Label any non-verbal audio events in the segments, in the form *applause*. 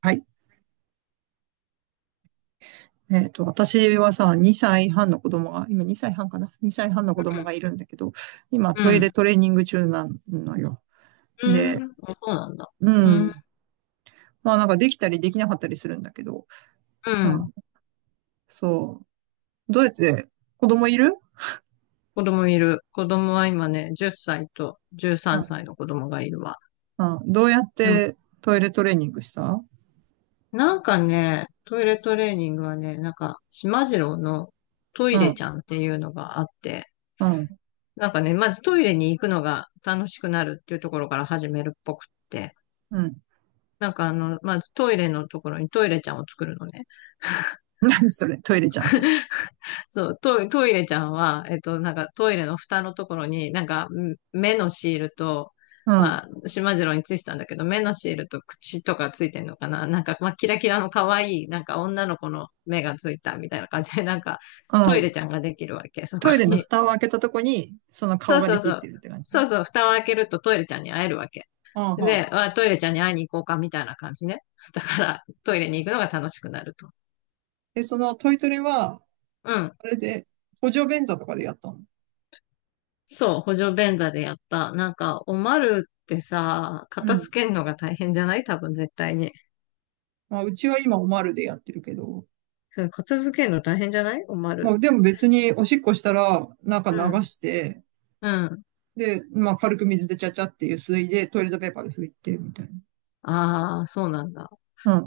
はい。私はさ、2歳半の子供が、今2歳半かな？ 2 歳半の子供うがいるんだけど、今トイレん。トレーニング中なのよ。うん。で、うん。あ、そうなんだ。ううん。ん。なんかできたりできなかったりするんだけど、うまん。あ、そう。どうやって、子供いる？子供いる。子供は今ね、10歳とう13ん。歳の子供がいるわ。うんどうやっうん。てトイレトレーニングした？なんかね、トイレトレーニングはね、なんか、しまじろうのトうイレん。ちゃんっていうのがあって、うん。なんかね、まずトイレに行くのが楽しくなるっていうところから始めるっぽくって、うん。なんかまずトイレのところにトイレちゃんを作るのね。*laughs* 何それ、トイレちゃんって。そう、トイレちゃんは、なんかトイレの蓋のところに、なんかん目のシールと、うん。まあ、しまじろうについてたんだけど、目のシールと口とかついてんのかななんか、まあ、キラキラの可愛い、なんか女の子の目がついたみたいな感じで、*laughs* なんか、うトイん。レちゃんができるわけ、そこトイレのに。蓋を開けたとこに、その顔そうがでそうきそってう。るって感じそね。うそう、蓋を開けるとトイレちゃんに会えるわけ。うんうで、ん。あ、トイレちゃんに会いに行こうか、みたいな感じね。だから、トイレに行くのが楽しくなると。で、そのトイトレは、うん。あれで、補助便座とかでやったの？そう、補助便座でやった。なんか、おまるってさ、う片付ん。けるのが大変じゃない、多分絶対に。まあ、うちは今おまるでやってるけど、それ片付けるの大変じゃない、おままる。あ、でも別におしっこしたら、なんかう流ん。して、うん。で、まあ、軽く水でちゃちゃっていう水でトイレットペーパーで拭いて、みたいああ、そうなんだ。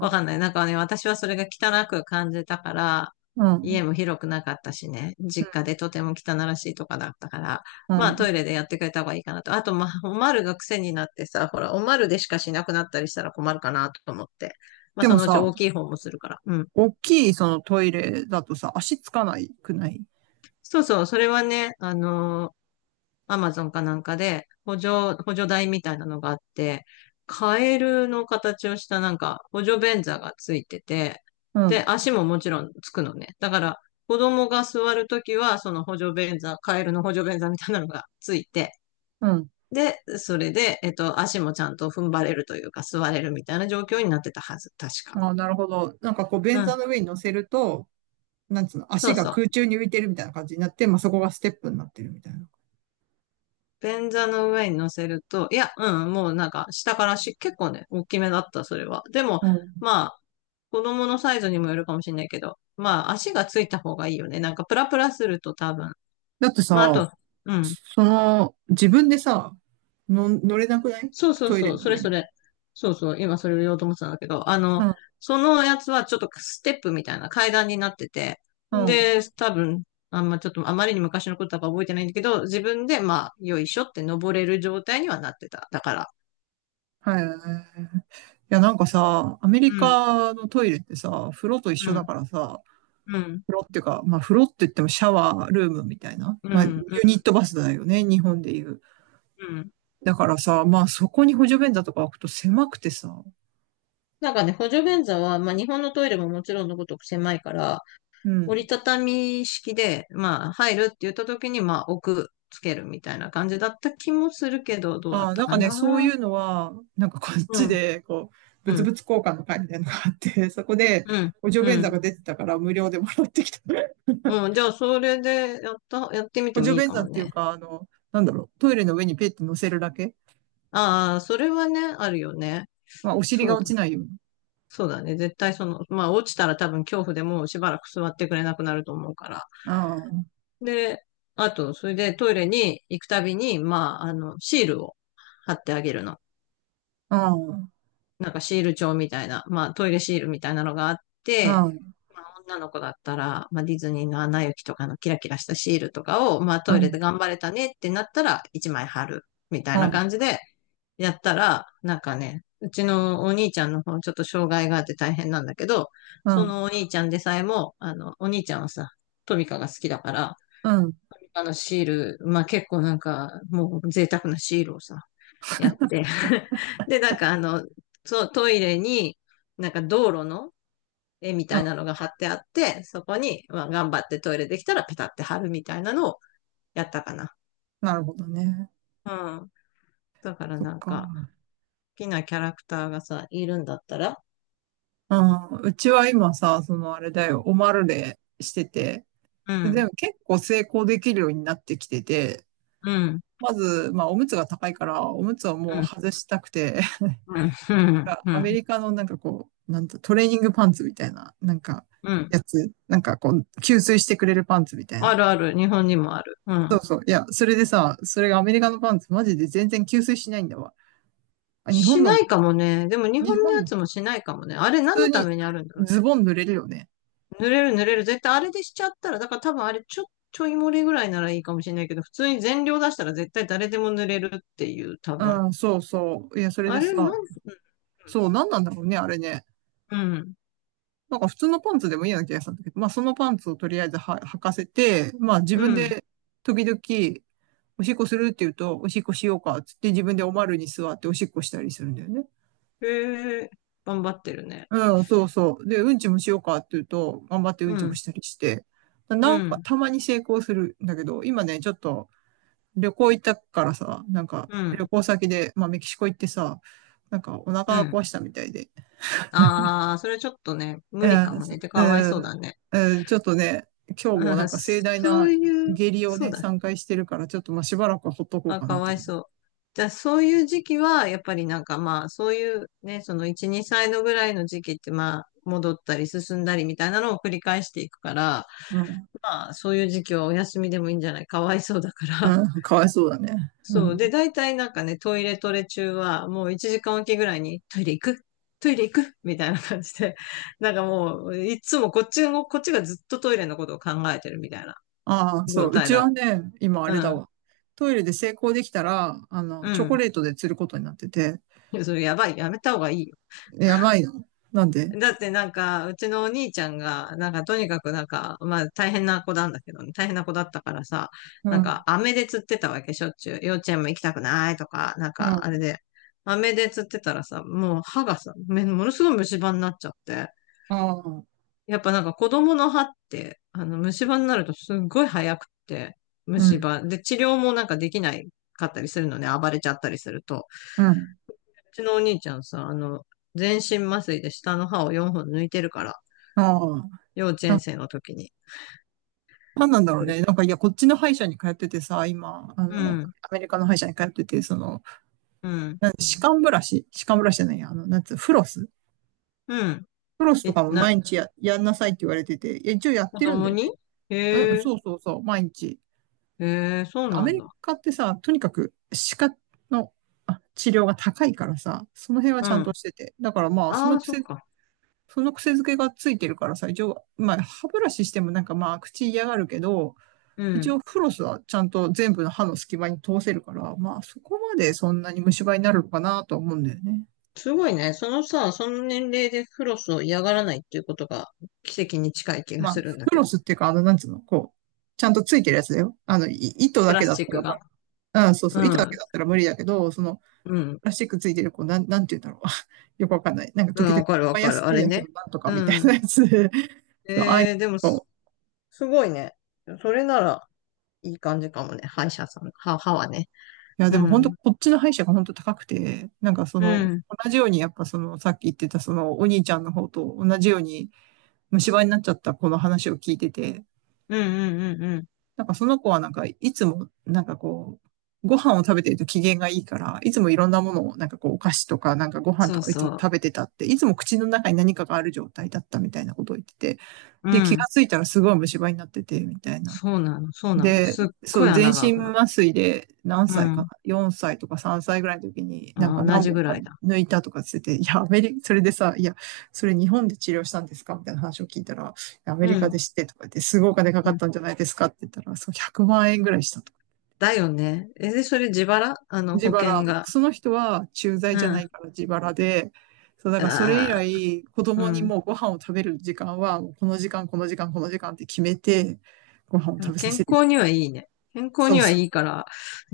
わかんない。なんかね、私はそれが汚く感じたから、うん、うん、家も広くなかったしね、実家でとても汚らしいとかだったから、うまあん。トイレでやってくれた方がいいかなと。あと、まあ、おまるが癖になってさ、ほら、おまるでしかしなくなったりしたら困るかなと思って。まあ、でそものうちさ、大きい方もするから。うん。大きいそのトイレだとさ、足つかないくない？そうそう、それはね、アマゾンかなんかで、補助台みたいなのがあって、カエルの形をしたなんか補助便座がついてて、うで、ん、足ももちろんつくのね。だから、子供が座るときは、その補助便座、カエルの補助便座みたいなのがついて、うん。で、それで、足もちゃんと踏ん張れるというか、座れるみたいな状況になってたはず、確か。ああ、なるほど。なんかこう、う便ん。座の上に乗せると、なんつうの、そ足うがそ空う。中に浮いてるみたいな感じになって、まあ、そこがステップになってるみたいな。便座の上に乗せると、いや、うん、もうなんか下からし、結構ね、大きめだった、それは。でも、うん。まあ、子供のサイズにもよるかもしれないけど、まあ、足がついた方がいいよね。なんか、プラプラすると多分。だってまあ、あさ、と、うん。その、自分でさ、の、乗れなくない？そうそうトイレそう、のそれ上そに。れ。そうそう、今それを言おうと思ってたんだけど、うん、そのやつはちょっとステップみたいな階段になってて、うん。で、多分、あんまちょっとあまりに昔のことだから覚えてないんだけど、自分でまあ、よいしょって登れる状態にはなってた。だから。はい。いや、なんかさ、アメうリん。カのトイレってさ、風呂と一う緒だん。からさ、うん、風呂っていうか、まあ風呂って言ってもシャワールームみたいな、うまあユん、うん、ニットバスだよね、日本でいう。うん。だからさ、まあそこに補助便座とか置くと狭くてさ、なんかね、補助便座は、まあ、日本のトイレももちろんのごとく狭いから、う折りん。たたみ式で、まあ、入るって言った時に、まあ、つけるみたいな感じだった気もするけど、どうだあっあ、たなんかかね、そういな。うのは、なんかこっうちん、で、こう、う物ん、々交換の会みたいなのがあって、そこでうん、補助う便座ん。が出てたから無料でもらってきた。うん、じゃあ、それでやった、やってみて補も助いい便か座もっていうね。か、あの、なんだろう、トイレの上にペッて乗せるだけ、ああ、それはね、あるよね。まあ、お尻そがう落だ、ちないように。そうだね。絶対その、まあ、落ちたら多分恐怖でもうしばらく座ってくれなくなると思うから。ああ、で、あと、それでトイレに行くたびに、まあ、あの、シールを貼ってあげるの。ああ、なんかシール帳みたいな、まあ、トイレシールみたいなのがあって、ああ、まあ、女の子だったら、まあ、ディズニーのアナ雪とかのキラキラしたシールとかを、まあ、あトあ、イレで頑張れたねってなったら、1枚貼る、みたいあな感じで、やったら、なんかね、うちのお兄ちゃんの方、ちょっと障害があって大変なんだけど、あ、そうのお兄ちゃんでさえも、あの、お兄ちゃんはさ、トミカが好きだから、ん、うん。あのシール、まあ結構なんか、もう贅沢なシールをさ、やって。*laughs* で、なんかそう、トイレに、なんか道路の絵みたいなのが貼ってあって、そこに、まあ頑張ってトイレできたらペタって貼るみたいなのをやったかな。なるほどね。うん。だからそっなんか、好か。きなキャラクターがさ、いるんだったら、ああ、うちは今さ、そのあれだうよ、ん、オマルレしてて、うでん、も結構成功できるようになってきてて、うん、まず、まあ、おむつが高いから、おむつをうもうん、外したくて、うん、かうアメん、リカのなんかこう、なんとトレーニングパンツみたいな、なんか、うん。やつ、なんかこう、吸水してくれるパンツみたいあな。るある、日本にもある。うそん。うそう。いや、それでさ、それがアメリカのパンツ、マジで全然吸水しないんだわ。あ、日し本のなも、いかもね。でも日日本のや本、つもしないかもね。あれ普何通のたにめにあるんだろうね。ズボン濡れるよね。濡れる、濡れる。絶対あれでしちゃったら、だから多分あれちょ、ちょい漏れぐらいならいいかもしれないけど、普通に全量出したら絶対誰でも濡れるっていう、多分。うん、そうそう。いや、それであれさ、なん、そう、なんなんだろうね、あれね。うん、なんか普通のパンツでもいいような気がしたんだけど、まあそのパンツをとりあえずは履かせて、まあ自う分ん。で時々おしっこするって言うと、おしっこしようか、つって自分でおまるに座っておしっこしたりするんだよね。へえ、頑張ってるね。うん、そうそう。で、うんちもしようかって言うと、頑張ってうんうちもん、したりして、うなんかん、たまに成功するんだけど、今ね、ちょっと旅行行ったからさ、なんかう旅ん、行先で、まあメキシコ行ってさ、なんかおう腹ん。壊したみたいで、ああ、それちょっとね、え無理かーもすね。てえかわいそうーだね。えーちょっとね、今日うもなんん、か盛大そうないう、下痢をそうね、だね。3回してるから、ちょっとまあしばらくはほっとこうあ、かなかってわい感じ。そう。じゃあ、そういう時期は、やっぱりなんかまあ、そういうね、その1、2歳のぐらいの時期ってまあ、戻ったり進んだりみたいなのを繰り返していくから、うん、まあ、そういう時期はお休みでもいいんじゃない、かわいそうだから。うん、かわいそうだね。*laughs* うそう。で、ん。大体なんかね、トイレトレ中は、もう1時間おきぐらいに、トイレ行くみたいな感じで、*laughs* なんかもう、いつもこっちも、こっちがずっとトイレのことを考えてるみたいなああ、そ状う。う態ちだ。はね、今あうれだん。わ。トイレで成功できたら、あうの、チョコん。レートで釣ることになってて、いや、それやばい。やめた方がいい。やばいよ。なんで？だってなんか、うちのお兄ちゃんが、なんかとにかくなんか、まあ大変な子なんだけどね、大変な子だったからさ、うなんかん、飴で釣ってたわけ、しょっちゅう。幼稚園も行きたくないとか、なんうん、あかあれで、飴で釣ってたらさ、もう歯がさ、めものすごい虫歯になっちゃって。あ、やっぱなんか子供の歯って、あの虫歯になるとすっごい早くって、う虫ん、歯。で、治療もなんかできないかったりするのね、暴れちゃったりすると。うん、うちのお兄ちゃんさ、あの、全身麻酔で下の歯を4本抜いてるから、ああ。幼稚園な、生の時に。なんなんだろうね。なんか、いや、こっちの歯医者に通っててさ、今、あうの、ん、アメリカの歯医者に通ってて、その、うん、なん歯間ブラシ、歯間ブラシじゃないや、あの、なんつう、フロス。うん。フロスとえ、かも毎な、日や、やんなさいって言われてて、いや一応やっ子てるんだ供よに。ね。へうん、え、そうそうそう、毎日。へえ、そうアなメんリだ。カってさ、とにかく歯科の、あ、治療が高いからさ、その辺はうちゃんん。としてて。だからまあ、そあのあ、そっ癖、か。その癖づけがついてるからさ、一応、まあ、歯ブラシしてもなんかまあ、口嫌がるけど、う一応ん。フロスはちゃんと全部の歯の隙間に通せるから、まあ、そこまでそんなに虫歯になるのかなとは思うんだよね。すごいね。そのさ、その年齢でフロスを嫌がらないっていうことが奇跡に近い気がまあ、するんだフけロど。スっていうか、あの、なんつうの、こう、ちゃんとついてるやつだよ。あの、い糸プだラけスだっチッたクらば、が。うん、そうそうう、糸だけん、だったら無理だけど、その、うん、ラスチックついてる、こう、なん、なんて言うんだろう。*laughs* よくわかんない。なんかう時ん、々、わかるわバイアかスる。あ製れ薬ね。のなんとかうみたいん。なやつで、*laughs* そう、ああいうえー、でもす、の。すごいね。それなら、いい感じかもね。歯医者さん、歯、歯はね。いや、うでも本当、ん。こっちの歯医者が本当高くて、なんかそうの、ん。同じようにやっぱその、さっき言ってたその、お兄ちゃんの方と同じように虫歯になっちゃった子の話を聞いてて、うん、うん、うん、うん。なんかその子はなんか、いつも、なんかこう、ご飯を食べてると機嫌がいいから、いつもいろんなものを、なんかこう、お菓子とか、なんかご飯とそうかいつそもう。食べてたって、いつも口の中に何かがある状態だったみたいなことを言ってて、うで、気がん。ついたらすごい虫歯になってて、みたいな。そうなの、そうなの。で、すっそごいう、全穴が開身くの。麻酔で何う歳かな？ ん。4 歳とか3歳ぐらいの時になんかあ、同何じ本ぐからいだ。抜いたとかつってて、いや、アメリカ、それでさ、いや、それ日本で治療したんですかみたいな話を聞いたら、アメリうカん。で知ってとか言って、すごいお金かかうっん。たんじゃないですかって言ったら、そう、100万円ぐらいした。だよね。え、で、それ自腹、あの、自保腹。険が。その人は駐在うじゃなん。いから自腹で、そう、だからそれ以ああ、来、子う供にん。もうご飯を食べる時間は、もうこの時間、この時間、この時間って決めて、ご飯を食べさ健せる。康にはいいね。健康そうにはそいう。いから、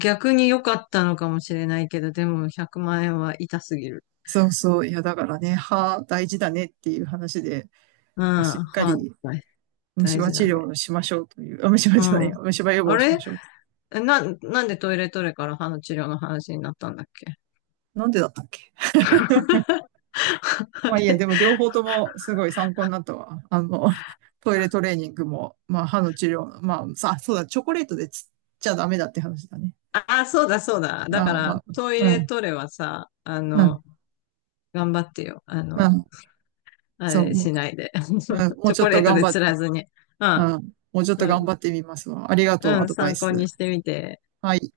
逆に良かったのかもしれないけど、でも100万円は痛すぎる。そうそう。いや、だからね、歯大事だねっていう話で、うまあ、しん。っかり大虫大歯事治だ療ね。をしましょうという、あ、虫歯うじゃないん。や、虫歯予防あをしまれしょう。なんでトイレトレから歯の治療の話になったんだっけ？ なんでだったっけ？ *laughs* あまあいいや、れ、でも両方ともすごい参考になったわ。あの、*laughs* トイレトレーニングも、まあ歯の治療、まあさ、そうだ、チョコレートでつっちゃダメだって話だね。ああ、そうだそうだ。だかああ、ら、まあ、トイうレん、トレはさ、あうん、の、頑張ってよ。あうの、ん。あそう、れもう、しないで。うん、*laughs* もチうョちょコっレとート頑で張っ、釣らずに。ううん、ん、もうちょっうと頑ん、張ってみますわ。ありがとうう、アん、ドバイ参考にス。してみて。はい。